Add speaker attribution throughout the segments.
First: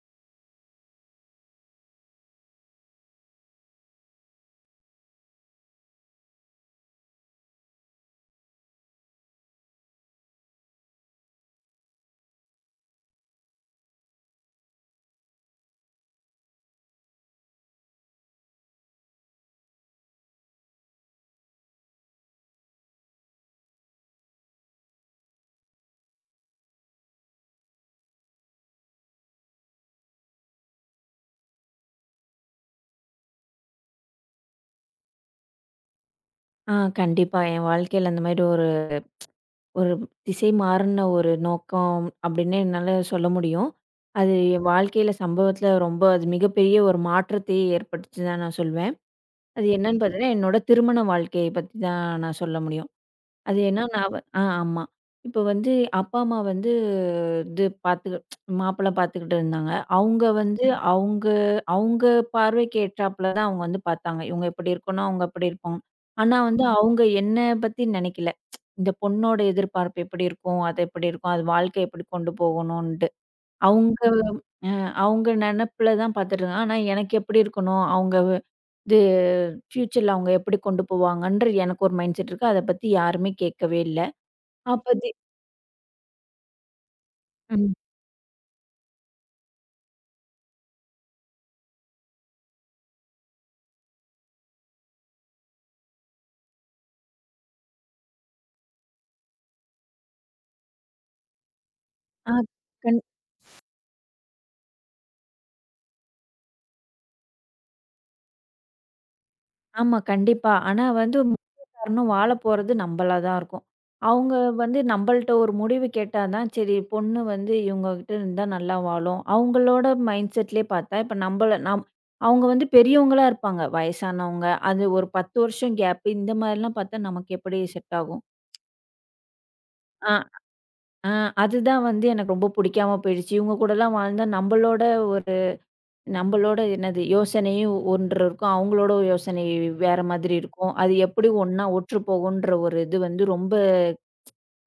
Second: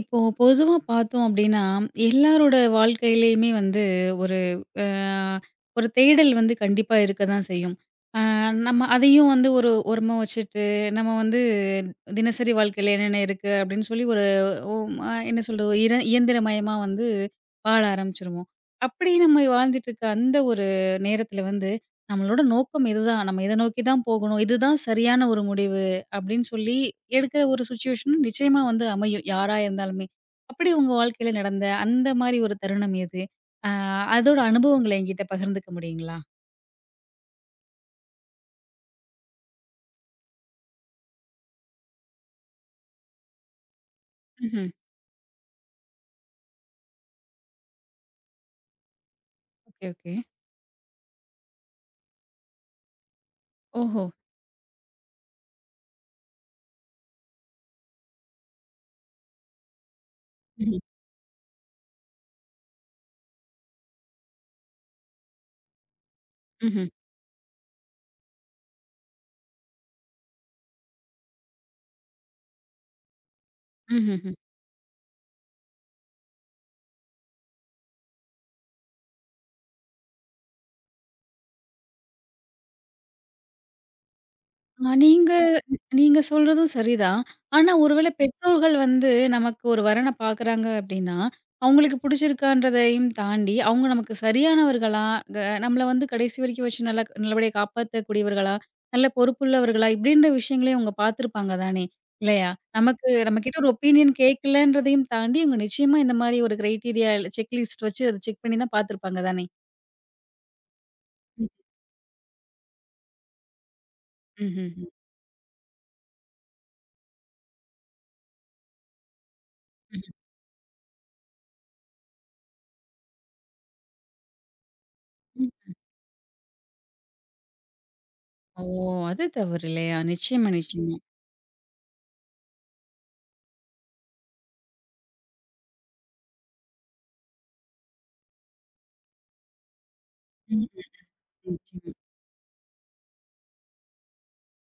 Speaker 1: இப்போ பொதுவா பார்த்தோம் அப்படின்னா, எல்லாரோட வாழ்க்கையிலயுமே வந்து ஒரு அ ஒரு தேடல் வந்து கண்டிப்பா இருக்க தான் செய்யும். அ நம்ம அதையும் வந்து ஒரு ஓரமா வச்சுட்டு, நம்ம வந்து தினசரி வாழ்க்கையில என்னென்ன இருக்கு அப்படின்னு சொல்லி ஒரு ஒ அ என்ன சொல்றது? இயந்திரமயமா வந்து வாழ ஆரம்பிச்சுருவோம். அப்படி நம்ம வாழ்ந்துட்டு இருக்க அந்த ஒரு நேரத்தில வந்து, நம்மளோட நோக்கம் இதுதான். நம்ம இத நோக்கி தான் போகணும். இதுதான் சரியான ஒரு முடிவு. அப்படின்னு சொல்லி எடுக்கிற ஒரு சிச்சுவேஷன் நிச்சயமா வந்து அமையும். யாரா இருந்தாலுமே. அப்படி உங்க வாழ்க்கையில நடந்த அந்த மாரி ஒரு தருணம் எது? அ அதோட அனுபவங்கள என்கிட்ட பகிர்ந்துக்க முடியுங்களா?
Speaker 2: ஆ, கண்டிப்பா. என் வாழ்க்கையில அந்த மாரி ஒரு ஒரு திசை மாறுன ஒரு நோக்கம் அப்படின்னு என்னால சொல்ல முடியும். அது என்
Speaker 1: ம்ஹ்ம்.
Speaker 2: வாழ்க்கையில சம்பவத்தில ரொம்ப அது மிகப்பெரிய ஒரு மாற்றத்தை ஏற்பட்டுச்சுன்னு தான் நான் சொல்வேன். அது
Speaker 1: ஓகே,
Speaker 2: என்னன்னு
Speaker 1: ஓகே.
Speaker 2: பார்த்தீங்கன்னா, என்னோட திருமண வாழ்க்கைய பத்தி தான் நான் சொல்ல முடியும். அது ஏன்னா
Speaker 1: ஓஹோ!
Speaker 2: நான் வ ஆ ஆமா. இப்ப வந்து அப்பா, அம்மா வந்து இது பார்த்து மாப்பிள்ளை பார்த்துக்கிட்டு இருந்தாங்க. அவுங்க வந்து
Speaker 1: ம்ஹ்ம்.
Speaker 2: அவுங்க அவுங்க பார்வைக்கு ஏற்றாப்புல தான் அவுங்க வந்து பார்த்தாங்க. இவுங்க இப்படி இருக்கணும், அவுங்க அப்படி இருப்பாங்க. ஆனா வந்து
Speaker 1: ம்ஹ்ம்.
Speaker 2: அவுங்க என்ன பத்தி நினைக்கல. இந்த பொண்ணோட எதிர்பார்ப்பு எப்படி இருக்கும்? அது எப்படி இருக்கும்? அது வாழ்க்கை எப்படி கொண்டு போகணுன்ட்டு. அவுங்க
Speaker 1: ம்ஹ்ம்.
Speaker 2: அ அவுங்க நெனப்புல தான் பார்த்துட்டு இருந்தாங்க. ஆனா எனக்கு எப்படி இருக்கணும்? அவுங்க இது ஃப்யூச்சர்ல அவுங்க எப்படி கொண்டு போவாங்கன்ற எனக்கு ஒரு மைண்ட் செட் இருக்கு. அத பத்தி யாருமே கேட்கவே இல்ல.
Speaker 1: ஆ,
Speaker 2: அப்ப தி
Speaker 1: நீங்க நீங்க சொல்றதும் சரிதான். ஆனா
Speaker 2: ம்.
Speaker 1: ஒருவேளை பெற்றோர்கள் வந்து நமக்கு ஒரு வரன பார்க்குறாங்க அப்டின்னா, அவங்களுக்கு பிடிச்சிருக்கான்றதையும் தாண்டி, அவங்க நமக்கு சரியானவர்களா, க நம்மள வந்து கடைசி வரைக்கும் வச்சு நல்லா நல்லபடியா காப்பாத்தக்கூடியவர்களா, நல்ல பொறுப்புள்ளவர்களா இப்படின்ற விஷயங்களையும் அவங்க பார்த்துருப்பாங்க தானே!
Speaker 2: ஆ
Speaker 1: இல்லையா?
Speaker 2: கண்
Speaker 1: நமக்கு நம்மகிட்ட ஒரு ஒப்பீனியன் கேட்கலன்றதையும் தாண்டி, இவங்க நிச்சயமா இந்த மாரி ஒரு கிரைட்டீரியா செக் லிஸ்ட் வச்சு அத செக் பண்ணி தான் பார்த்துருப்பாங்க தானே!
Speaker 2: ஆமா, கண்டிப்பா. ஆனா வந்து
Speaker 1: ம்.
Speaker 2: முக்கிய காரணம் வாழ போறது நம்பளா தான் இருக்கும். அவங்க வந்து
Speaker 1: ம்ஹ்ஹ்ம்.
Speaker 2: நம்பள்ட்ட ஒரு முடிவு கேட்டா தான், சரி பொண்ணு வந்து இவங்ககிட்ட இருந்தா நல்லா வாழும். அவங்களோட மைண்ட் செட்லயே பார்த்தா, இப்ப நம்பள அவங்க வந்து பெரியவங்களா இருப்பாங்க. வயசானவங்க. அது ஒரு 10
Speaker 1: ம்ஹ்ம்.
Speaker 2: வருஷம் கேப் இந்த மாரிலாம் பார்த்தா நமக்கு எப்படி செட் ஆகும்?
Speaker 1: ஓ! அது தவறு இல்லையா?
Speaker 2: ஆ,
Speaker 1: நிச்சயமா, நிச்சயமா.
Speaker 2: ஆ, அதுதான் வந்து எனக்கு ரொம்ப புடிக்காம போயிடுச்சு. இவங்க கூடலாம் வாழ்ந்தா ஒரு நம்பளோட என்னது யோசனையும் ஒன்று இருக்கும். அவங்களோட யோசனை வேற மாதிரி இருக்கும். அது எப்படி ஒண்ணா
Speaker 1: நிச்சயமா.
Speaker 2: ஒற்று போகுன்ற ஒரு இது வந்து ரொம்ப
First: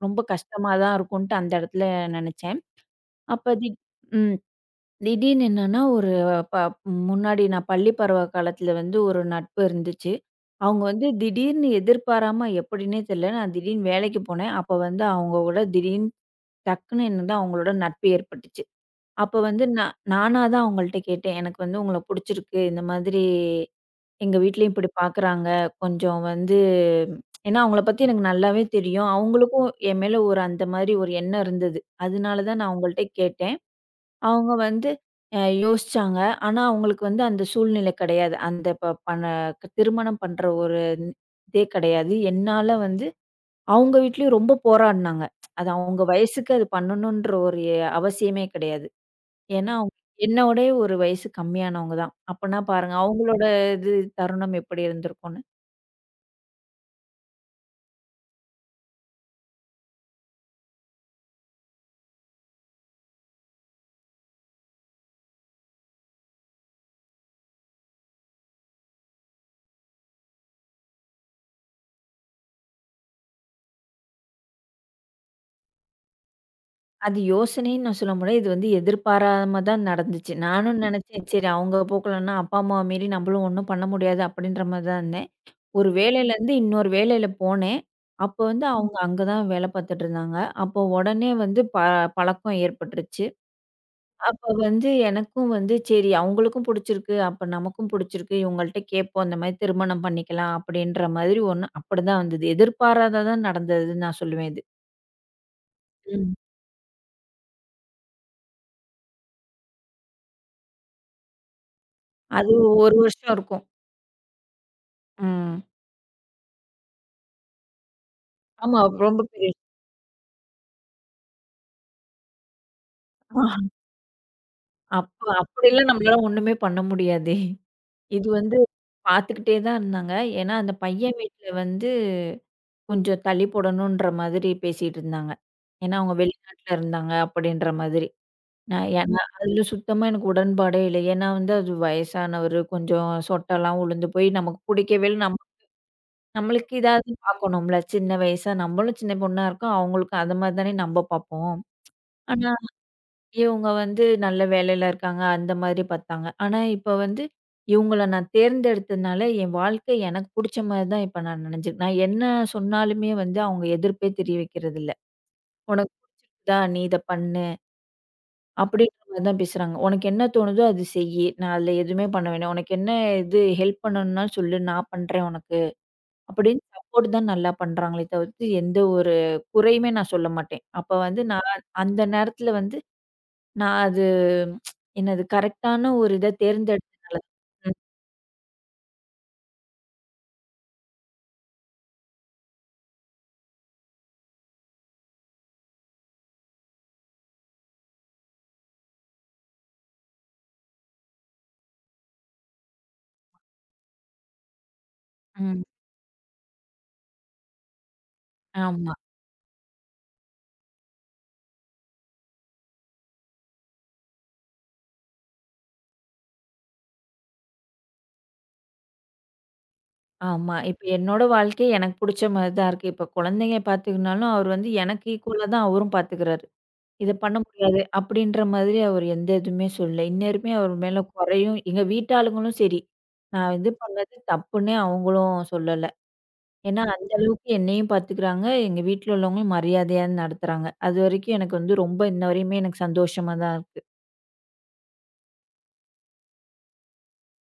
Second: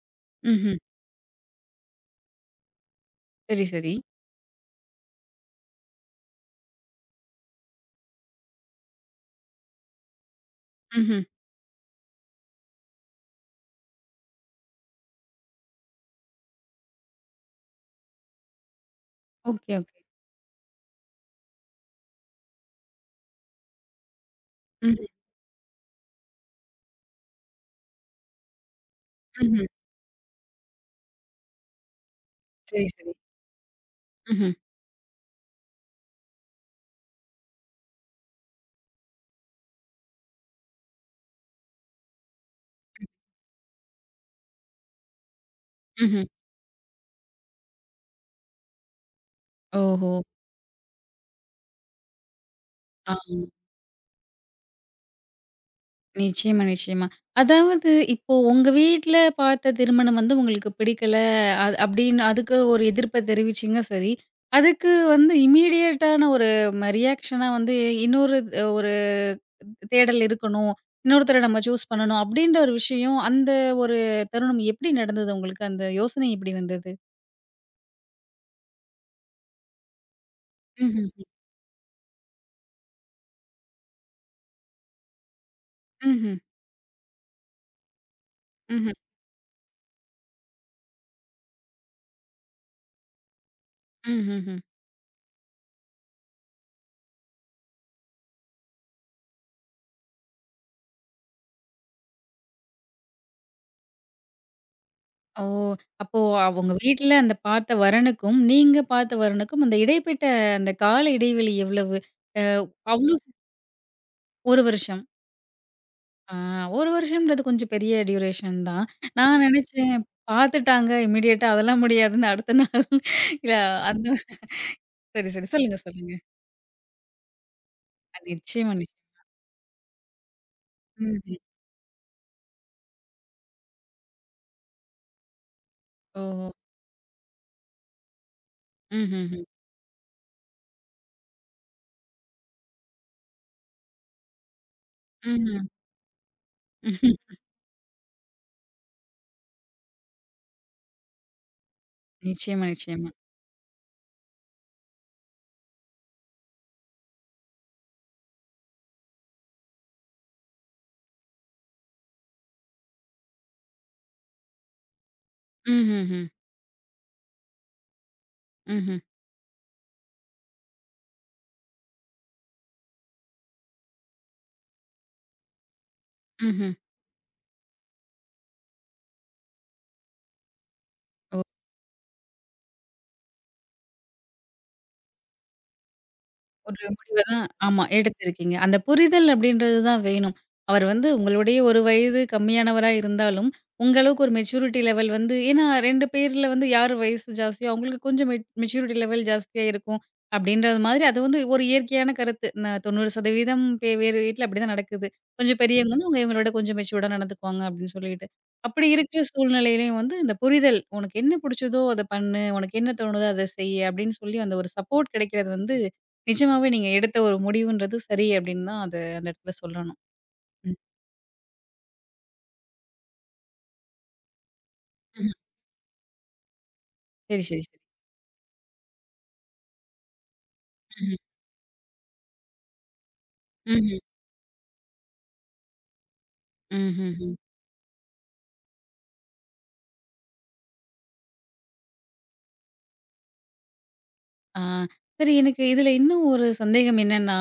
Speaker 2: ரொம்ப கஷ்டமா
Speaker 1: ம்ஹ்ம்.
Speaker 2: தான் இருக்குன்ட்டு அந்த இடத்துல நெனச்சேன். அப்ப
Speaker 1: சரி,
Speaker 2: தி
Speaker 1: சரி.
Speaker 2: ம். திடீர்னு என்னன்னா ஒரு ப முன்னாடி நான் பள்ளி பருவ காலத்துல வந்து ஒரு நட்பு இருந்துச்சு. அவங்க வந்து
Speaker 1: ம்ஹ்ம்.
Speaker 2: திடீர்னு எதிர்பாராம எப்படின்னே தெரியல. நான் திடீர்னு வேலைக்கு போனேன். அப்ப வந்து அவங்க கூட திடீர்னு டக்குன்னு என்னது அவங்களோட நட்பு ஏற்பட்டுச்சு. அப்ப வந்து
Speaker 1: ஓகே,
Speaker 2: நான்
Speaker 1: ஓகே.
Speaker 2: நானா தான் அவங்கள்ட்ட கேட்டேன். எனக்கு வந்து உங்கள புடிச்சிருக்கு. இந்த மாதிரி எங்க வீட்லயும் இப்படி
Speaker 1: ம்ஹ்ம்,
Speaker 2: பார்க்குறாங்க. கொஞ்சம் வந்து ஏன்னா அவங்கள பத்தி எனக்கு நல்லாவே தெரியும்.
Speaker 1: ம்ஹ்ம்.
Speaker 2: அவங்களுக்கும் என் மேல ஒரு அந்த மாதிரி ஒரு எண்ணம் இருந்தது. அதனால தான் நான்
Speaker 1: சரி,
Speaker 2: அவங்கள்ட்ட
Speaker 1: சரி.
Speaker 2: கேட்டேன். அவங்க
Speaker 1: ம்ஹ்ம்,
Speaker 2: வந்து யோசிச்சாங்க. ஆனா அவங்களுக்கு வந்து அந்த சூழ்நிலை கிடையாது. அந்த ப பண திருமணம் பண்ற ஒரு இதே கிடையாது. என்னால வந்து அவங்க வீட்லயும் ரொம்ப போராடுனாங்க. அது அவங்க
Speaker 1: ம்ஹ்ம்.
Speaker 2: வயசுக்கு அது பண்ணணுன்ற ஒரு அவசியமே கிடையாது. ஏன்னா, அவங்க
Speaker 1: ஓஹோ!
Speaker 2: என்னோடயே ஒரு வயசு கம்மியானவங்க தான். அப்பன்னா பாருங்க,
Speaker 1: ஆ.
Speaker 2: அவங்களோட இது தருணம் எப்படி இருந்திருக்கும்னு.
Speaker 1: நிச்சயமா, நிச்சயமா. அதாவது இப்போ உங்க வீட்ல பார்த்த திருமணம் வந்து உங்களுக்கு பிடிக்கல. அது அப்படின்னு அதுக்கு ஒரு எதிர்ப்ப தெரிவிச்சீங்க சரி. அதுக்கு வந்து இம்மீடியேட்டான ஒரு ரியாக்ஷனா வந்து இன்னொரு ஒரு தேடல் இருக்கணும். இன்னொருத்தர நம்ம சூஸ் பண்ணணும் அப்படின்ற ஒரு விஷயம், அந்த ஒரு தருணம் எப்படி நடந்தது உங்களுக்கு? அந்த யோசனை எப்படி வந்தது?
Speaker 2: அது யோசனைன்னு நான் சொல்ல முடியாது. இது வந்து எதிர்பாராம தான் நடந்துச்சு. நானும்
Speaker 1: ம்ஹ்ம்,
Speaker 2: நெனச்சேன், சரி அவங்க போக்கலன்னா, அப்பா, அம்மாவ மீறி நம்மளும் ஒண்ணும் பண்ண முடியாது அப்படின்ற மாரி தான் இருந்தேன். ஒரு
Speaker 1: ம்ஹ்ம்,
Speaker 2: வேலையிலேருந்து இன்னொரு வேலையில போனேன். அப்போ வந்து
Speaker 1: ம்ஹ்ம்.
Speaker 2: அவங்க அங்க தான் வேலை பாத்துட்டு இருந்தாங்க. அப்போ உடனே வந்து பழக்கம் ஏற்பட்டுருச்சு. அப்ப
Speaker 1: ம்ஹ்ஹ்ம்.
Speaker 2: வந்து எனக்கும் வந்து சரி அவங்களுக்கும் புடிச்சிருக்கு. அப்ப நமக்கும் புடிச்சிருக்கு. இவங்கள்ட்ட கேட்போம். இந்த மாரி திருமணம் பண்ணிக்கலாம் அப்படின்ற மாதிரி ஒண்ணு அப்படிதான் வந்தது. எதிர்பாராததா நடந்ததுன்னு நான் சொல்லுவேன் இது.
Speaker 1: ஓ! அப்போ
Speaker 2: ம்.
Speaker 1: அவங்க வீட்ல அந்த பார்த்த வரனுக்கும், நீங்க பார்த்த வரனுக்கும் அந்த இடைப்பட்ட அந்த கால இடைவெளி எவ்வளவு? அ
Speaker 2: அது 1
Speaker 1: அவ்ளோ ஸ்
Speaker 2: வருஷம் இருக்கும்.
Speaker 1: 1 வருஷம்.
Speaker 2: ம்.
Speaker 1: ஆ, 1 வருஷம்ன்றது கொஞ்சம் பெரிய டியூரேஷன்
Speaker 2: ஆமா,
Speaker 1: தான்.
Speaker 2: ரொம்ப
Speaker 1: நான்
Speaker 2: பெரிய
Speaker 1: நெனச்சேன் பார்த்துட்டாங்க இம்மீடியட்டா அதெல்லாம் முடியாதுன்னு அடுத்த நாள் இல்ல
Speaker 2: விஷயம்.
Speaker 1: அந்த
Speaker 2: அப்ப
Speaker 1: சரி, சரி. சொல்லுங்க,
Speaker 2: அப்படிலாம்
Speaker 1: சொல்லுங்க.
Speaker 2: நம்மளால ஒண்ணுமே பண்ண முடியாதே. இது வந்து
Speaker 1: நிச்சயமா, நிச்சயமா.
Speaker 2: பார்த்துக்கிட்டே தான் இருந்தாங்க. ஏன்னா அந்த பையன்
Speaker 1: ம்ஹ்ம்.
Speaker 2: வீட்ல வந்து கொஞ்சம் தள்ளி போடணுன்ற மாதிரி பேசிட்டு இருந்தாங்க. ஏன்னா அவங்க
Speaker 1: ஓஹோ!
Speaker 2: வெளிநாட்டுல இருந்தாங்க அப்படின்ற மாதிரி. நான் ஏன்னா
Speaker 1: ம்ஹ்ஹ்ம்.
Speaker 2: அதில சுத்தமா எனக்கு உடன்பாடே இல்லை. ஏன்னா வந்து அது வயசானவரு கொஞ்சம் சொட்டெல்லாம் உழுந்து போய் நமக்கு புடிக்கவே இல்ல. நம்ம
Speaker 1: ம்ஹ்ம்.
Speaker 2: நம்மளுக்கு இதாவது பார்க்கணும்ல. சின்ன வயசா நம்மளும் சின்ன பொண்ணா இருக்கோம். அவங்களுக்கும் அந்த மாரி தானே நம்ம பார்ப்போம். ஆனா
Speaker 1: நிச்சயமா, நிச்சயமா.
Speaker 2: இவங்க வந்து நல்ல வேலையில இருக்காங்க. அந்த மாதிரி பார்த்தாங்க. ஆனா இப்ப வந்து இவங்கள நான் தேர்ந்தெடுத்ததுனால என் வாழ்க்கை எனக்கு புடிச்ச மாரி தான் இப்ப நான் என்ன சொன்னாலுமே வந்து அவங்க எதிர்ப்பே தெரிய வைக்கிறதில்ல. உனக்கு
Speaker 1: ம்ஹ்ஹ்ம்.
Speaker 2: புடிச்சிருக்குதா? நீ இத பண்ணு. அப்படின்ற
Speaker 1: ம்ஹ்ம்.
Speaker 2: மாரி தான் பேசுறாங்க. "உனக்கு என்ன தோணுதோ அது செய்யி. நான் அதுல எதுவுமே பண்ண வேணாம். உனக்கு என்ன இது ஹெல்ப் பண்ணணும்னாலும் சொல்லு. நான் பண்றேன் உனக்கு." அப்படின்னு
Speaker 1: ம்ஹ்ம்.
Speaker 2: சப்போர்ட் தான் நல்லா பண்றாங்களே தவிர்த்து, எந்த ஒரு குறையுமே நான் சொல்ல மாட்டேன். அப்ப வந்து
Speaker 1: ஓ!
Speaker 2: நான் அந்த நேரத்துல வந்து நான் அது என்னது கரெக்ட்டான ஒரு இத
Speaker 1: ஒரு
Speaker 2: தேர்ந்தெடுத்தனால
Speaker 1: முடிவு தான்,
Speaker 2: ம்,
Speaker 1: ஆமா, எடுத்திருக்கீங்க. அந்த புரிதல் அப்படின்றது தான் வேணும். அவர் வந்து உங்களுடைய ஒரு வயது கம்மியானவரா இருந்தாலும், உங்க அளவுக்கு ஒரு மெச்சூரிட்டி லெவல் வந்து ஏன்னா 2 பேர்ல வந்து யார் வயசு ஜாஸ்தியோ, அவங்களுக்கு கொஞ்சம் மெச்சூரிட்டி லெவல் ஜாஸ்தியா இருக்கும். அப்படின்றது மாதிரி அது வந்து ஒரு இயற்கையான கருத்து. 90% பே வேறு வீட்ல அப்படிதான் நடக்குது. கொஞ்சம்
Speaker 2: ம்.
Speaker 1: பெரியவங்கன்னா அவங்க இவங்களோட கொஞ்சம் மெச்சூர்டா நடந்துக்குவாங்க அப்படின்னு சொல்லிட்டு. அப்படி
Speaker 2: ஆமா,
Speaker 1: இருக்கிற சூழ்நிலையிலயும் வந்து இந்த புரிதல், "உனக்கு என்ன புடிச்சதோ அத பண்ணு. உனக்கு என்ன தோணுதோ அத செய்." அப்படின்னு சொல்லி அந்த ஒரு சப்போர்ட் கிடைக்கிறது வந்து நிஜமாவே நீங்க எடுத்த ஒரு முடிவுன்றது சரி அப்படின்னு தான் அத அந்த இடத்துல சொல்லணும்.
Speaker 2: ஆமா.
Speaker 1: ம்.
Speaker 2: இப்ப என்னோட வாழ்க்கை எனக்கு புடிச்ச மாரி தான் இருக்கு. இப்ப குழந்தைங்க பாத்துக்கனாலும், அவர் வந்து எனக்கு
Speaker 1: ம்ஹ்ம்.
Speaker 2: ஈக்குவலா தான் அவரும் பாத்துக்கிறாரு. இத பண்ண
Speaker 1: சரி, சரி, சரி.
Speaker 2: முடியாது. அப்படின்ற மாதிரி அவர் எந்த இதுவுமே சொல்லல. இன்னவரையுமே அவர் மேல
Speaker 1: ம்ஹ்ம்.
Speaker 2: குறையும் எங்க வீட்டாளுங்களும் சரி, நான் இது
Speaker 1: ம்ஹ்ம்.
Speaker 2: பண்ணது தப்புன்னே அவங்களும் சொல்லல. ஏன்னா அந்த
Speaker 1: ம்ஹ்ஹ்ம்.
Speaker 2: அளவுக்கு என்னையும் பார்த்துக்கிறாங்க. எங்க வீட்ல உள்ளவங்களும் மரியாதையா நடத்துறாங்க. அதுவரைக்கும் எனக்கு வந்து ரொம்ப இன்னவரையுமே எனக்கு சந்தோஷமா தான் இருக்கு.
Speaker 1: ஆ. சரி, எனக்கு இதுல இன்னும் ஒரு சந்தேகம் என்னன்னா,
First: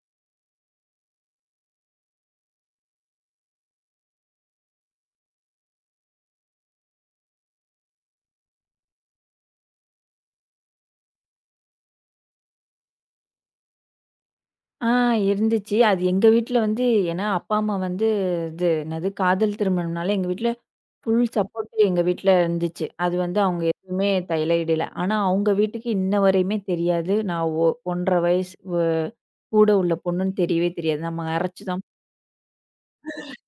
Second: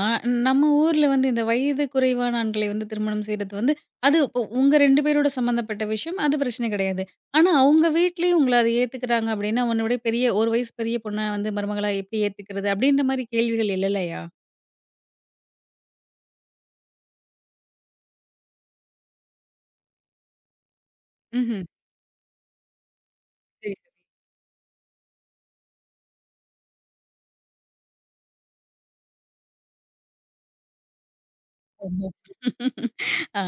Speaker 1: நம்ம ஊர்ல வந்து இந்த வயது குறைவான ஆண்களை வந்து திருமணம் செய்றது வந்து அது உங்க 2 பேரோட சம்மந்தப்பட்ட விஷயம். அது பிரச்சனை கிடையாது. ஆனா, அவங்க வீட்லயும் உங்கள அதை ஏத்துக்கிறாங்க அப்படின்னா, உன்னோட பெரிய 1 வயசு பெரிய பொண்ண வந்து மருமகளா எப்படி ஏத்துக்கிறது? அப்படின்ற மாரி கேள்விகள் எழலையா?
Speaker 2: ஆ, இருந்துச்சு. அது எங்க வீட்ல வந்து ஏன்னா அப்பா, அம்மா வந்து இது என்னது காதல் திருமணம்னால எங்க வீட்ல ஃபுல்
Speaker 1: ம்ஹ்ம்.
Speaker 2: சப்போர்ட் எங்க வீட்ல இருந்துச்சு. அது வந்து அவங்க
Speaker 1: சரி.
Speaker 2: எதுவுமே தலையிடல. ஆனா அவங்க வீட்டுக்கு இன்ன வரையுமே தெரியாது. நான் 1 1/2 வயசு கூட உள்ள பொண்ணுன்னு தெரியவே தெரியாது. நம்ம அரைச்சு தான்.
Speaker 1: ஓஹோ! ஆ,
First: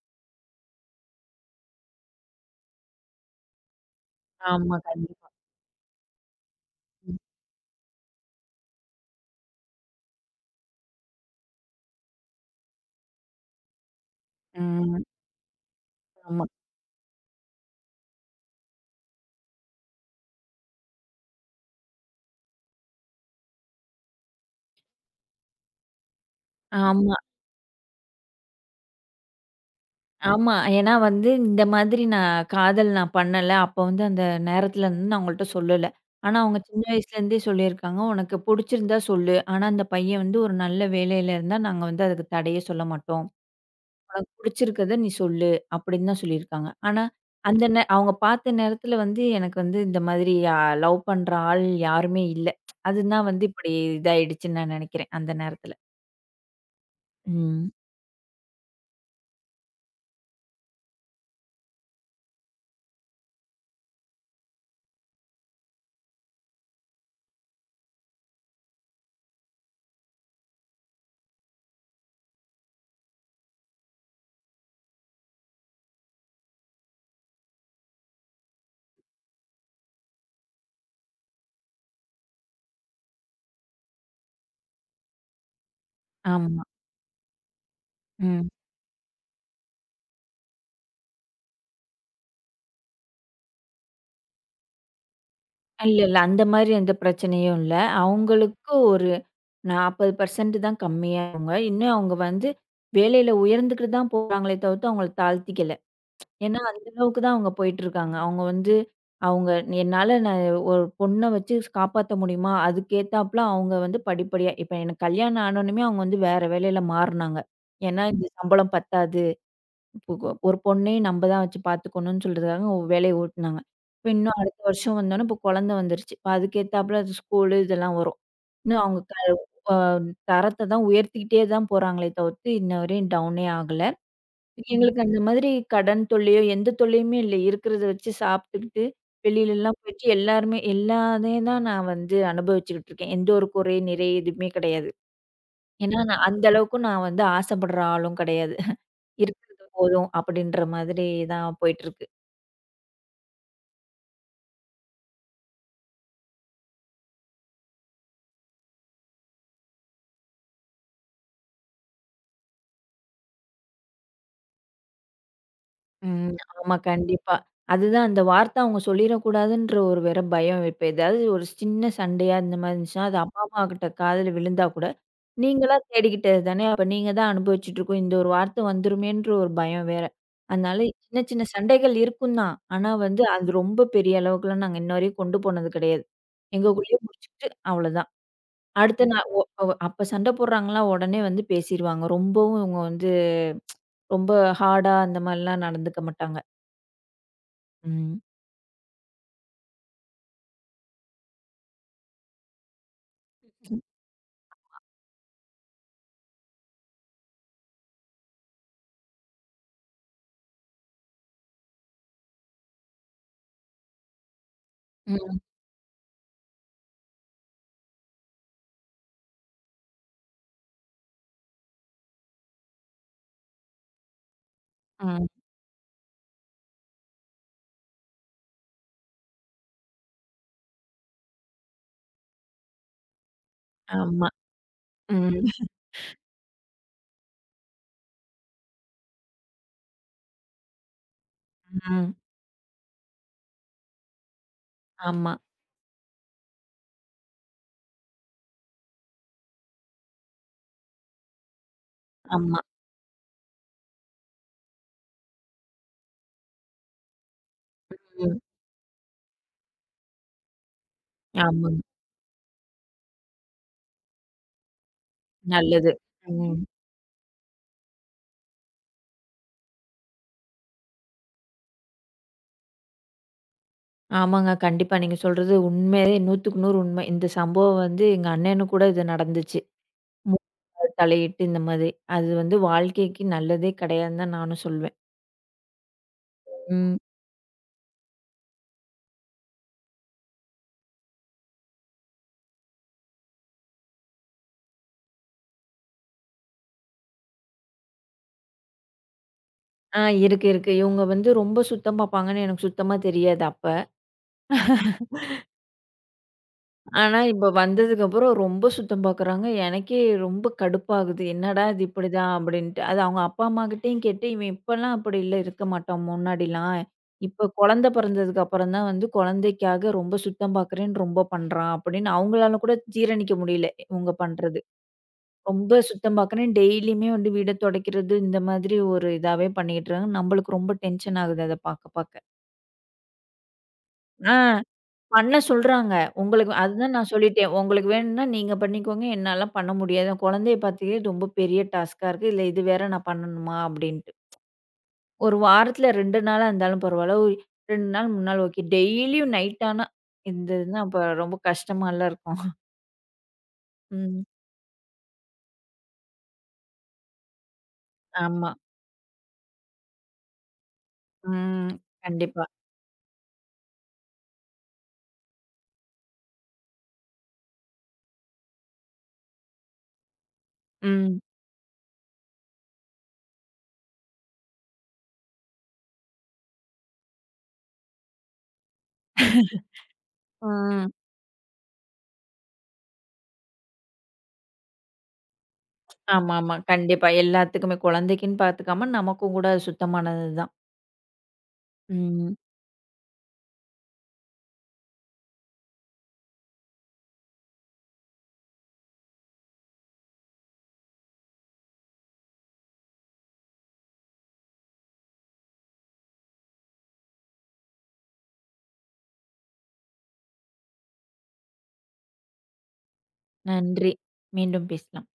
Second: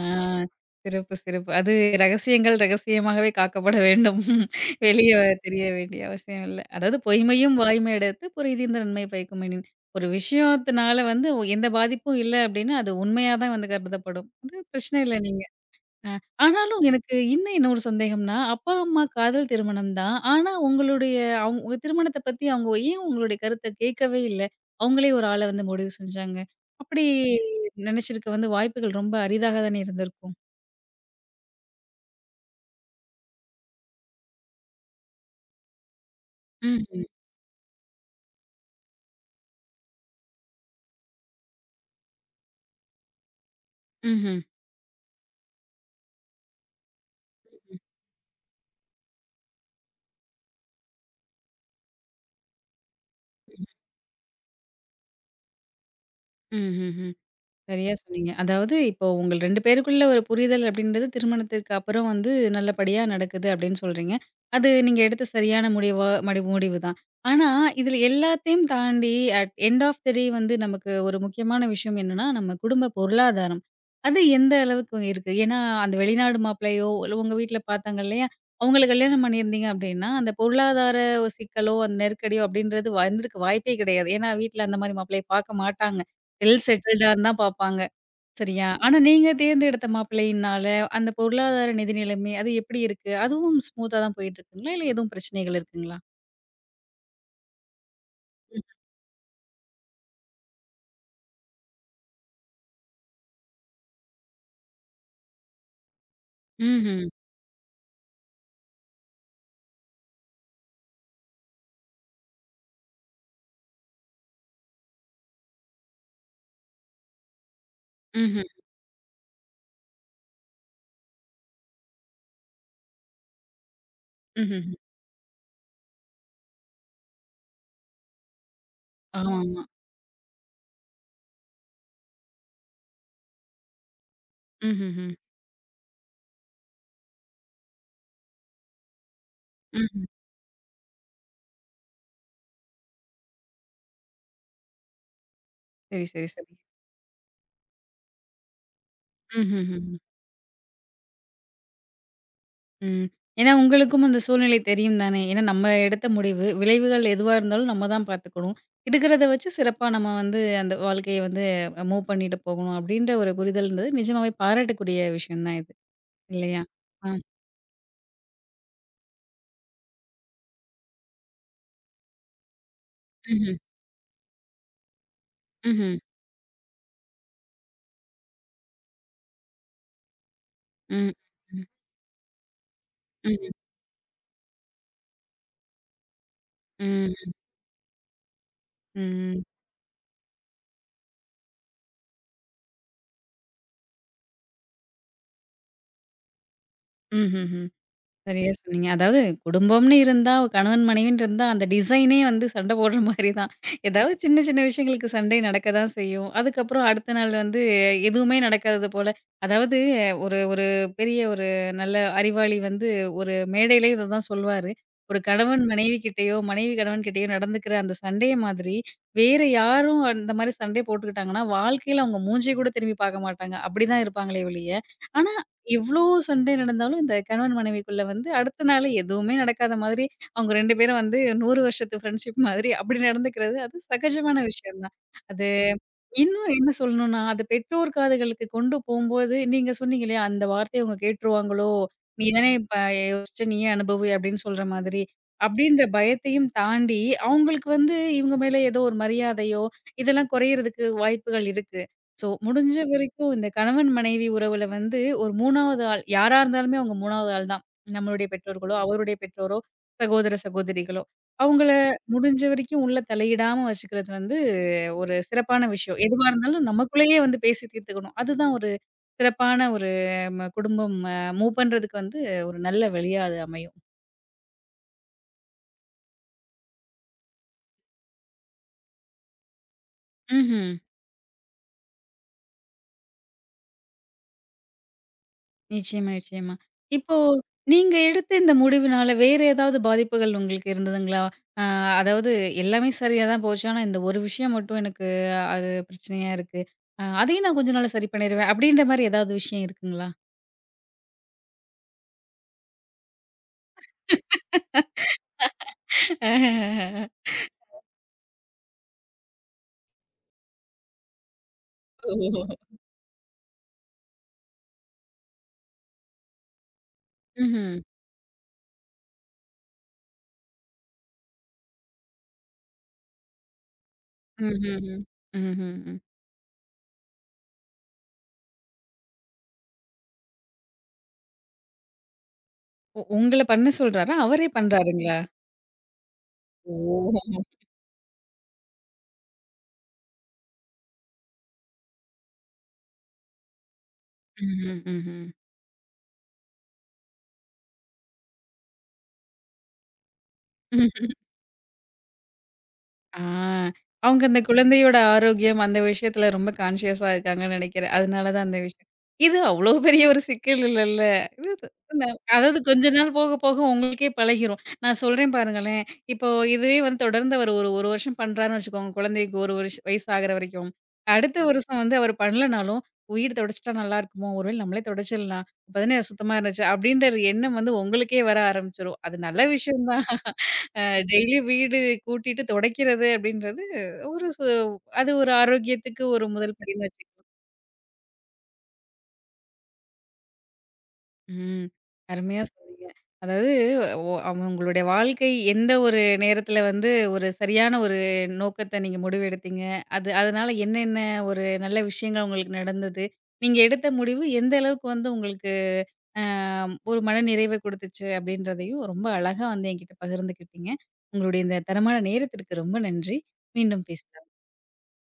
Speaker 1: சிறப்பு, சிறப்பு. அது ரகசியங்கள் ரகசியமாகவே காக்கப்பட வேண்டும்.
Speaker 2: ஆமா,
Speaker 1: வெளிய
Speaker 2: கண்டிப்பா.
Speaker 1: தெரிய வேண்டிய அவசியம் இல்ல. அதாவது பொய்மையும் வாய்மை இடத்து, பொருதியுந் நன்மை பயக்குமெனின். ஒரு விஷயத்தினால வந்து எந்த பாதிப்பும் இல்ல அப்டின்னா, அது உண்மையா தான் வந்து கருதப்படும். அது பிரச்சனை
Speaker 2: ம்.
Speaker 1: இல்ல நீங்க. அ
Speaker 2: ஆமா.
Speaker 1: ஆனாலும் எனக்கு இன்னும் என்ன ஒரு சந்தேகம்னா, அப்பா, அம்மா காதல் திருமணம் தான். ஆனா உங்களுடைய அவுங்க திருமணத்த பத்தி அவங்க ஏன் உங்களுடைய கருத்த கேட்கவே இல்ல? அவங்களே ஒரு ஆள வந்து முடிவு செஞ்சாங்க. அப்படி
Speaker 2: ஆமா,
Speaker 1: நெனச்சிருக்க வந்து வாய்ப்புகள் ரொம்ப அரிதாக தானே இருந்திருக்கும்.
Speaker 2: ஆமா. ஏன்னா வந்து இந்த மாதிரி நான் காதல் பண்ணல. அப்ப வந்து அந்த நேரத்துல வந்து நான் அவங்கள்ட்ட சொல்லல. ஆனா அவங்க சின்ன
Speaker 1: ம்ஹ்ம்.
Speaker 2: வயசுலேருந்தே சொல்லியிருக்காங்க, "உனக்கு புடிச்சிருந்தா சொல்லு. ஆனா அந்த பையன் வந்து ஒரு நல்ல வேலையில இருந்தா நாங்க வந்து அதுக்கு தடையே சொல்ல மாட்டோம்."
Speaker 1: ம்ஹ்ம்.
Speaker 2: புடிச்சிருக்கத நீ சொல்லு அப்படின்னு தான் சொல்லியிருக்காங்க. ஆனா, அந்த நே அவங்க பார்த்த நேரத்துல வந்து எனக்கு வந்து இந்த மாதிரி லவ் பண்ற ஆள் யாருமே இல்ல. அதுதான் வந்து இப்படி இதாயிடுச்சுன்னு நான் நெனைக்கிறேன் அந்த நேரத்துல.
Speaker 1: ம்ஹ்ம்.
Speaker 2: ம்.
Speaker 1: சரியா சொன்னீங்க. அதாவது இப்போ உங்கள் 2 பேருக்குள்ள ஒரு புரிதல் அப்படின்றது திருமணத்திற்கு அப்புறம் வந்து நல்லபடியா நடக்குது அப்படின்னு சொல்றீங்க. அது நீங்க எடுத்த சரியான முடிவா முடிவு தான். ஆனா, இதில எல்லாத்தையும் தாண்டி at end of the day வந்து நமக்கு ஒரு முக்கியமான விஷயம் என்னன்னா, நம்ம குடும்ப பொருளாதாரம். அது எந்த அளவுக்கு இருக்கு? ஏன்னா, அந்த வெளிநாடு மாப்பிள்ளையோ, இல்ல உங்க வீட்ல பார்த்தாங்க இல்லையா? அவங்கள கல்யாணம் பண்ணியிருந்தீங்க அப்படின்னா, அந்த பொருளாதார ஒரு சிக்கலோ, அந்த நெருக்கடியோ அப்படின்றது வந்திருக்க வாய்ப்பே கிடையாது. ஏன்னா, வீட்ல அந்த மாரி மாப்பிள்ளைய பார்க்க மாட்டாங்க. வெல்
Speaker 2: ஆமா.
Speaker 1: செட்டில்டான்னு தான் பாப்பாங்க.
Speaker 2: ம்.
Speaker 1: சரியா? ஆனா நீங்க தேர்ந்தெடுத்த மாப்பிள்ளையினால, அந்த பொருளாதார நிதி நிலைமை அது எப்படி இருக்கு? அதுவும் ஸ்மூத்தா தான் போயிட்டுருக்குங்களா? இல்ல எதுவும் பிரச்சனைகள் இருக்குங்களா?
Speaker 2: இல்ல, இல்ல. அந்த மாரி எந்த பிரச்சனையும் இல்ல. அவங்களுக்கு ஒரு 40% தான் கம்மியா அவங்க. இன்னும் அவங்க வந்து வேலையில உயர்ந்துக்கிட்டு தான் போறாங்களே தவிர்த்து அவங்கள தாழ்த்திக்கல. ஏன்னா, அந்த
Speaker 1: ம்ஹ்ம்.
Speaker 2: அளவுக்கு தான் அவங்க போயிட்டுருக்காங்க. அவங்க வந்து அவங்க என்னால நான் ஒரு பொண்ண வச்சு காப்பாத்த முடியுமா? அதுக்கேத்தாப்ல அவங்க வந்து படிப்படியா இப்ப எனக்கு கல்யாணம் ஆனோனமே அவங்க வந்து வேற வேலையில மாறுனாங்க. ஏன்னா, இந்த
Speaker 1: ம்ஹ்ம்.
Speaker 2: சம்பளம் பத்தாது. இப்போ ஒரு பொண்ணையும் நம்ப தான் வச்சு பார்த்துக்கணும்னு சொல்றதுக்காக வேலைய ஓட்டுனாங்க. இப்ப இன்னும் அடுத்த
Speaker 1: ம்ஹ்ஹ்ம்.
Speaker 2: வருஷம் வந்தோனே இப்போ குழந்தை வந்துருச்சு. இப்ப அதுக்கேத்தாப்ல ஸ்கூலு இதெல்லாம் வரும். இன்னும் அவங்க க
Speaker 1: ஆமாமா.
Speaker 2: அ தரத்த தான் உயர்த்திக்கிட்டே தான் போறாங்களே தவிர்த்து, இன்ன வரையும் டவுனே ஆகல. எங்களுக்கு
Speaker 1: ம்ஹ்ஹ்ம்.
Speaker 2: அந்த மாதிரி கடன் தொல்லையோ, எந்த தொல்லையுமே இல்ல. இருக்கிறத வச்சு சாப்பிட்டுக்கிட்டு, வெளியிலலாம் போயிட்டு
Speaker 1: ம்ஹ்ம்.
Speaker 2: எல்லாருமே எல்லா இதையும் தான் நான் வந்து அனுபவிச்சுக்கிட்டு இருக்கேன். எந்த ஒரு குறை, நிறை எதுவுமே கிடையாது. ஏன்னா,
Speaker 1: சரி,
Speaker 2: நான்
Speaker 1: சரி,
Speaker 2: அந்த
Speaker 1: சரி.
Speaker 2: அளவுக்கு நான் வந்து ஆசைப்படுற ஆளும் கிடையாது. இருக்கிறது
Speaker 1: ம்ஹ்ஹ்ம்.
Speaker 2: போதும் அப்படின்ற மாதிரி தான் போயிட்டுருக்கு.
Speaker 1: ம். ஏன்னா உங்களுக்கும் அந்த சூழ்நிலை தெரியும் தானே! ஏன்னா நம்ம எடுத்த முடிவு, விளைவுகள் எதுவா இருந்தாலும் நம்ம தான் பார்த்துக்கணும். இருக்கிறத வச்சு சிறப்பா நம்ம வந்து அந்த வாழ்க்கைய வந்து மூவ் பண்ணிட்டு போகணும். அப்படின்ற ஒரு புரிதல்ன்றது நிஜமாவே பாராட்டக்கூடிய விஷயம் தான் இது.
Speaker 2: ம்.
Speaker 1: இல்லையா?
Speaker 2: ஆமா,
Speaker 1: ஆ.
Speaker 2: கண்டிப்பா. அதுதான் அந்த வார்த்தை அவங்க சொல்லிறக்கூடாதுன்ற ஒரு வேற பயம். இப்ப ஏதாவது ஒரு சின்ன சண்டையா இந்த மாதிரி இருந்துச்சுன்னா, அது அப்பா,
Speaker 1: Mhm.
Speaker 2: அம்மா கிட்ட காதுல விழுந்தா கூட நீங்களா
Speaker 1: Mhm.
Speaker 2: தேடிக்கிட்டது தானே. அப்ப நீங்க தான் அனுபவிச்சுட்டு இருக்கும். இந்த ஒரு வார்த்தை வந்துருமேன்ற ஒரு பயம் வேற. அதனால
Speaker 1: Mhm.
Speaker 2: சின்ன சின்ன சண்டைகள் இருக்கும் தான். ஆனா வந்து அது
Speaker 1: Mhm.
Speaker 2: ரொம்ப பெரிய அளவுக்குலாம் நாங்க இன்ன வரையும் கொண்டு போனது கிடையாது. எங்கக்குள்ளேயே
Speaker 1: Mhm.
Speaker 2: முடிச்சுக்கிட்டு அவ்வளோதான். அடுத்த நாள் ஒ
Speaker 1: Mhm.
Speaker 2: ஒ அப்ப சண்டை போடுறாங்களா உடனே வந்து பேசிருவாங்க. ரொம்பவும் இவங்க வந்து ரொம்ப ஹார்டா அந்த மாரிலாம் நடந்துக்க மாட்டாங்க.
Speaker 1: Mhm. Mhm.
Speaker 2: ம்.
Speaker 1: சரியா சொன்னீங்க. அதாவது குடும்பம்னு இருந்தா, கணவன் மனைவின்னு இருந்தா, அந்த டிசைனே வந்து சண்டை போடுற மாரி தான். ஏதாவது சின்ன சின்ன விஷயங்களுக்கு சண்டை நடக்க தான் செய்யும். அதுக்கப்புறம் அடுத்த நாள் வந்து எதுவுமே நடக்காதது போல, அதாவது ஒரு ஒரு பெரிய ஒரு நல்ல அறிவாளி வந்து ஒரு மேடையிலே இத தான் சொல்வாரு.
Speaker 2: ம்.
Speaker 1: ஒரு கணவன் மனைவி கிட்டயோ, மனைவி கணவன் கிட்டயோ நடந்துக்கிற அந்த சண்டைய மாதிரி, வேற யாரும் அந்த மாரி சண்டை போட்டுக்கிட்டாங்கன்னா, வாழ்க்கையில அவங்க மூஞ்சிய கூட திரும்பி பார்க்க மாட்டாங்க. அப்படிதான் இருப்பாங்களே ஒழிய,
Speaker 2: ம்.
Speaker 1: ஆனா எவ்ளோ சண்டை நடந்தாலும், இந்த கணவன் மனைவிக்குள்ள வந்து அடுத்த நாள் எதுவுமே நடக்காத மாதிரி, அவங்க 2 பேரும் வந்து 100 வருஷத்து ஃப்ரெண்ட்ஷிப் மாதிரி அப்படி நடந்துக்கிறது, அது
Speaker 2: ஆமா.
Speaker 1: சகஜமான விஷயம் தான். அது
Speaker 2: ம்.
Speaker 1: இன்னும் என்ன சொல்லணும்னா, அது பெற்றோர் காதுகளுக்கு கொண்டு போம்போது, நீங்க சொன்னீங்க இல்லையா, அந்த வார்த்தைய அவங்க கேட்டுருவாங்களோ!
Speaker 2: ம்.
Speaker 1: "நீ தானே இப்ப யோசிச்சு நீயே அனுபவி" அப்படின்னு சொல்ற மாதிரி.
Speaker 2: ஆமா,
Speaker 1: அப்படின்ற பயத்தையும் தாண்டி, அவங்களுக்கு வந்து இவங்க மேல ஏதோ ஒரு மரியாதையோ, இதெல்லாம் குறையறதுக்கு வாய்ப்புகள் இருக்கு. ஸோ,
Speaker 2: ஆமா.
Speaker 1: முடிஞ்ச வரைக்கும் இந்த கணவன் மனைவி உறவுல வந்து ஒரு 3வது ஆள் யாரா இருந்தாலுமே அவங்க 3வது ஆள் தான். நம்மளுடைய
Speaker 2: ம்.
Speaker 1: பெற்றோர்களோ, அவருடைய பெற்றோரோ, சகோதர சகோதரிகளோ. அவங்கள
Speaker 2: ஆமாங்க.
Speaker 1: முடிஞ்ச வரைக்கும் உள்ள தலையிடாம வச்சுக்கிறது வந்து ஒரு சிறப்பான
Speaker 2: நல்லது.
Speaker 1: விஷயம். எதுவா
Speaker 2: ம்.
Speaker 1: இருந்தாலும் நமக்குள்ளேயே வந்து பேசி தீர்த்துக்கணும். அதுதான் ஒரு சிறப்பான ஒரு குடும்பம் மூவ் பண்றதுக்கு வந்து ஒரு நல்ல வழியா அது அமையும்.
Speaker 2: ஆமாங்க. கண்டிப்பா. நீங்க சொல்றது உண்மையிலே 100க்கு 100 உண்மை. இந்த சம்பவம் வந்து எங்க அண்ணனுக்கு கூட இது நடந்துச்சு. 3
Speaker 1: ம்ஹ்ம்.
Speaker 2: நாள் தலையிட்டு இந்த மாதிரி. அது வந்து வாழ்க்கைக்கு நல்லதே கிடையாதுன்னு தான் நானும் சொல்வேன்.
Speaker 1: நிச்சயமா, நிச்சயமா.
Speaker 2: ம்.
Speaker 1: இப்போ நீங்க எடுத்த இந்த முடிவுனால வேற ஏதாவது பாதிப்புகள் உங்களுக்கு இருந்ததுங்களா? அ அதாவது எல்லாமே சரியா தான் போச்சு. ஆனா இந்த ஒரு விஷயம் மட்டும் எனக்கு அது பிரச்சனையா இருக்கு. அதையும் நான் கொஞ்ச நாள்ல சரி பண்ணிருவேன். அப்படின்ற மாரி ஏதாவது விஷயம்
Speaker 2: ஆ,
Speaker 1: இருக்குங்களா?
Speaker 2: இருக்கு, இருக்கு. இவங்க வந்து ரொம்ப சுத்தம் பாப்பாங்கன்னு எனக்கு சுத்தமா தெரியாது. அப்ப ஆனா, இப்ப வந்ததுக்கப்புறம் ரொம்ப சுத்தம் பாக்குறாங்க. எனக்கே ரொம்ப கடுப்பாகுது. என்னடா இது இப்படிதான்
Speaker 1: ஓ!
Speaker 2: அப்படின்ட்டு. அது அவங்க அப்பா, அம்மாகிட்டயும் கேட்டு, இவன் இப்பலாம் அப்படி இல்ல இருக்க மாட்டான் முன்னாடிலாம். இப்ப
Speaker 1: ம்ஹ்ம்.
Speaker 2: குழந்தை பிறந்ததுக்கு அப்புறம் தான் வந்து குழந்தைக்காக ரொம்ப சுத்தம் பாக்குறேன்னு ரொம்ப பண்றான் அப்படின்னு அவங்களால கூட ஜீரணிக்க முடியல, இவங்க பண்றது.
Speaker 1: ம்ஹ்ஹ்ம்.
Speaker 2: ரொம்ப
Speaker 1: ம்ஹ்ஹ்ம்.
Speaker 2: சுத்தம் பாக்குறேன், டெய்லியுமே வந்து வீட தொடைக்கிறது இந்த மாதிரி ஒரு இதாவே பண்ணிக்கிட்டு இருக்காங்க. நம்மளுக்கு ரொம்ப டென்ஷன் ஆகுது அத பாக்க பாக்க.
Speaker 1: உங்கள பண்ண சொல்றாரா?
Speaker 2: ஆ.
Speaker 1: அவரே பண்றாருங்களா?
Speaker 2: பண்ண சொல்றாங்க. உங்களுக்கு அதுதான் நான்
Speaker 1: ஓ!
Speaker 2: சொல்லிட்டேன். உங்களுக்கு வேணும்னா நீங்க பண்ணிக்கோங்க. என்னாலாம் பண்ண முடியாது. குழந்தைய பார்த்துக்கறது ரொம்ப பெரிய டாஸ்க்கா இருக்கு. இதுல இது வேற நான் பண்ணணுமா? அப்படின்ட்டு.
Speaker 1: ம்ஹ்ம், ம்ஹ்ம்.
Speaker 2: ஒரு வாரத்துல 2 நாளா இருந்தாலும் பரவால்ல. ஒரு 2 நாள் 3 நாள் ஓகே. டெய்லியும் நைட் ஆனா இருந்ததுன்னா, அப்ப ரொம்ப கஷ்டமால்ல இருக்கும்.
Speaker 1: ஆ. அவங்க
Speaker 2: ம்.
Speaker 1: அந்த குழந்தையோட ஆரோக்கியம் அந்த விஷயத்துல ரொம்ப கான்ஷியஸா இருக்காங்கன்னு நெனைக்கிறேன். அதனால தான்
Speaker 2: ஆமா.
Speaker 1: அந்த விஷயம். இது அவ்ளோ பெரிய ஒரு சிக்கல் இல்லல்ல. இது இது
Speaker 2: ம்.
Speaker 1: ந
Speaker 2: கண்டிப்பா.
Speaker 1: அதாவது கொஞ்ச நாள் போக போக உங்களுக்கே பழகிரும். நான் சொல்றேன் பாருங்களேன். இப்போ இதுவே வந்து தொடர்ந்து அவர் ஒரு 1 வருஷம் பண்றாருன்னு வச்சுக்கோங்க, குழந்தைக்கு 1 வருஷ வயசு ஆகுற வரைக்கும்.
Speaker 2: ம்.
Speaker 1: அடுத்த வருஷம் வந்து அவர் பண்ணலனாலும், "வீடு தொடச்சுட்டா நல்லா இருக்குமோ! ஒரு வேளை நம்மளே தொடச்சிடலாம். அப்பதானே சுத்தமா இருந்துச்சு." அப்படின்ற ஒரு எண்ணம் வந்து உங்களுக்கே வர ஆரம்பிச்சுரும். அது நல்ல விஷயம் தான். அ
Speaker 2: ம்.
Speaker 1: டெய்லி வீடு கூட்டிட்டு துடைக்கிறது அப்படின்றது ஒரு அது ஒரு ஆரோக்கியத்துக்கு ஒரு
Speaker 2: ஆமாமா.
Speaker 1: முதல் படின்னு
Speaker 2: கண்டிப்பா.
Speaker 1: வச்சுக்கலாம்.
Speaker 2: எல்லாத்துக்குமே குழந்தைக்குன்னு பார்த்துக்காம நமக்கும் கூட அது சுத்தமானது தான்.
Speaker 1: ம்.
Speaker 2: ம்.
Speaker 1: அருமையா சொன்னீங்க. அதாவது அவங்களுடைய வாழ்க்கை எந்த ஒரு நேரத்தில வந்து ஒரு சரியான ஒரு நோக்கத்த நீங்க முடிவெடுத்தீங்க. அது அதனால என்னென்ன ஒரு நல்ல விஷயங்கள் உங்களுக்கு நடந்தது. நீங்க எடுத்த முடிவு எந்த அளவுக்கு வந்து உங்களுக்கு அ ஒரு மன நிறைவை குடுத்துச்சு அப்படின்றதையும் ரொம்ப அழகா வந்து என்கிட்ட பகிர்ந்துக்கிட்டீங்க. உங்களுடைய இந்த தரமான நேரத்திற்கு ரொம்ப நன்றி. மீண்டும்
Speaker 2: நன்றி.
Speaker 1: பேசலாம்.
Speaker 2: மீண்டும் பேசலாம்.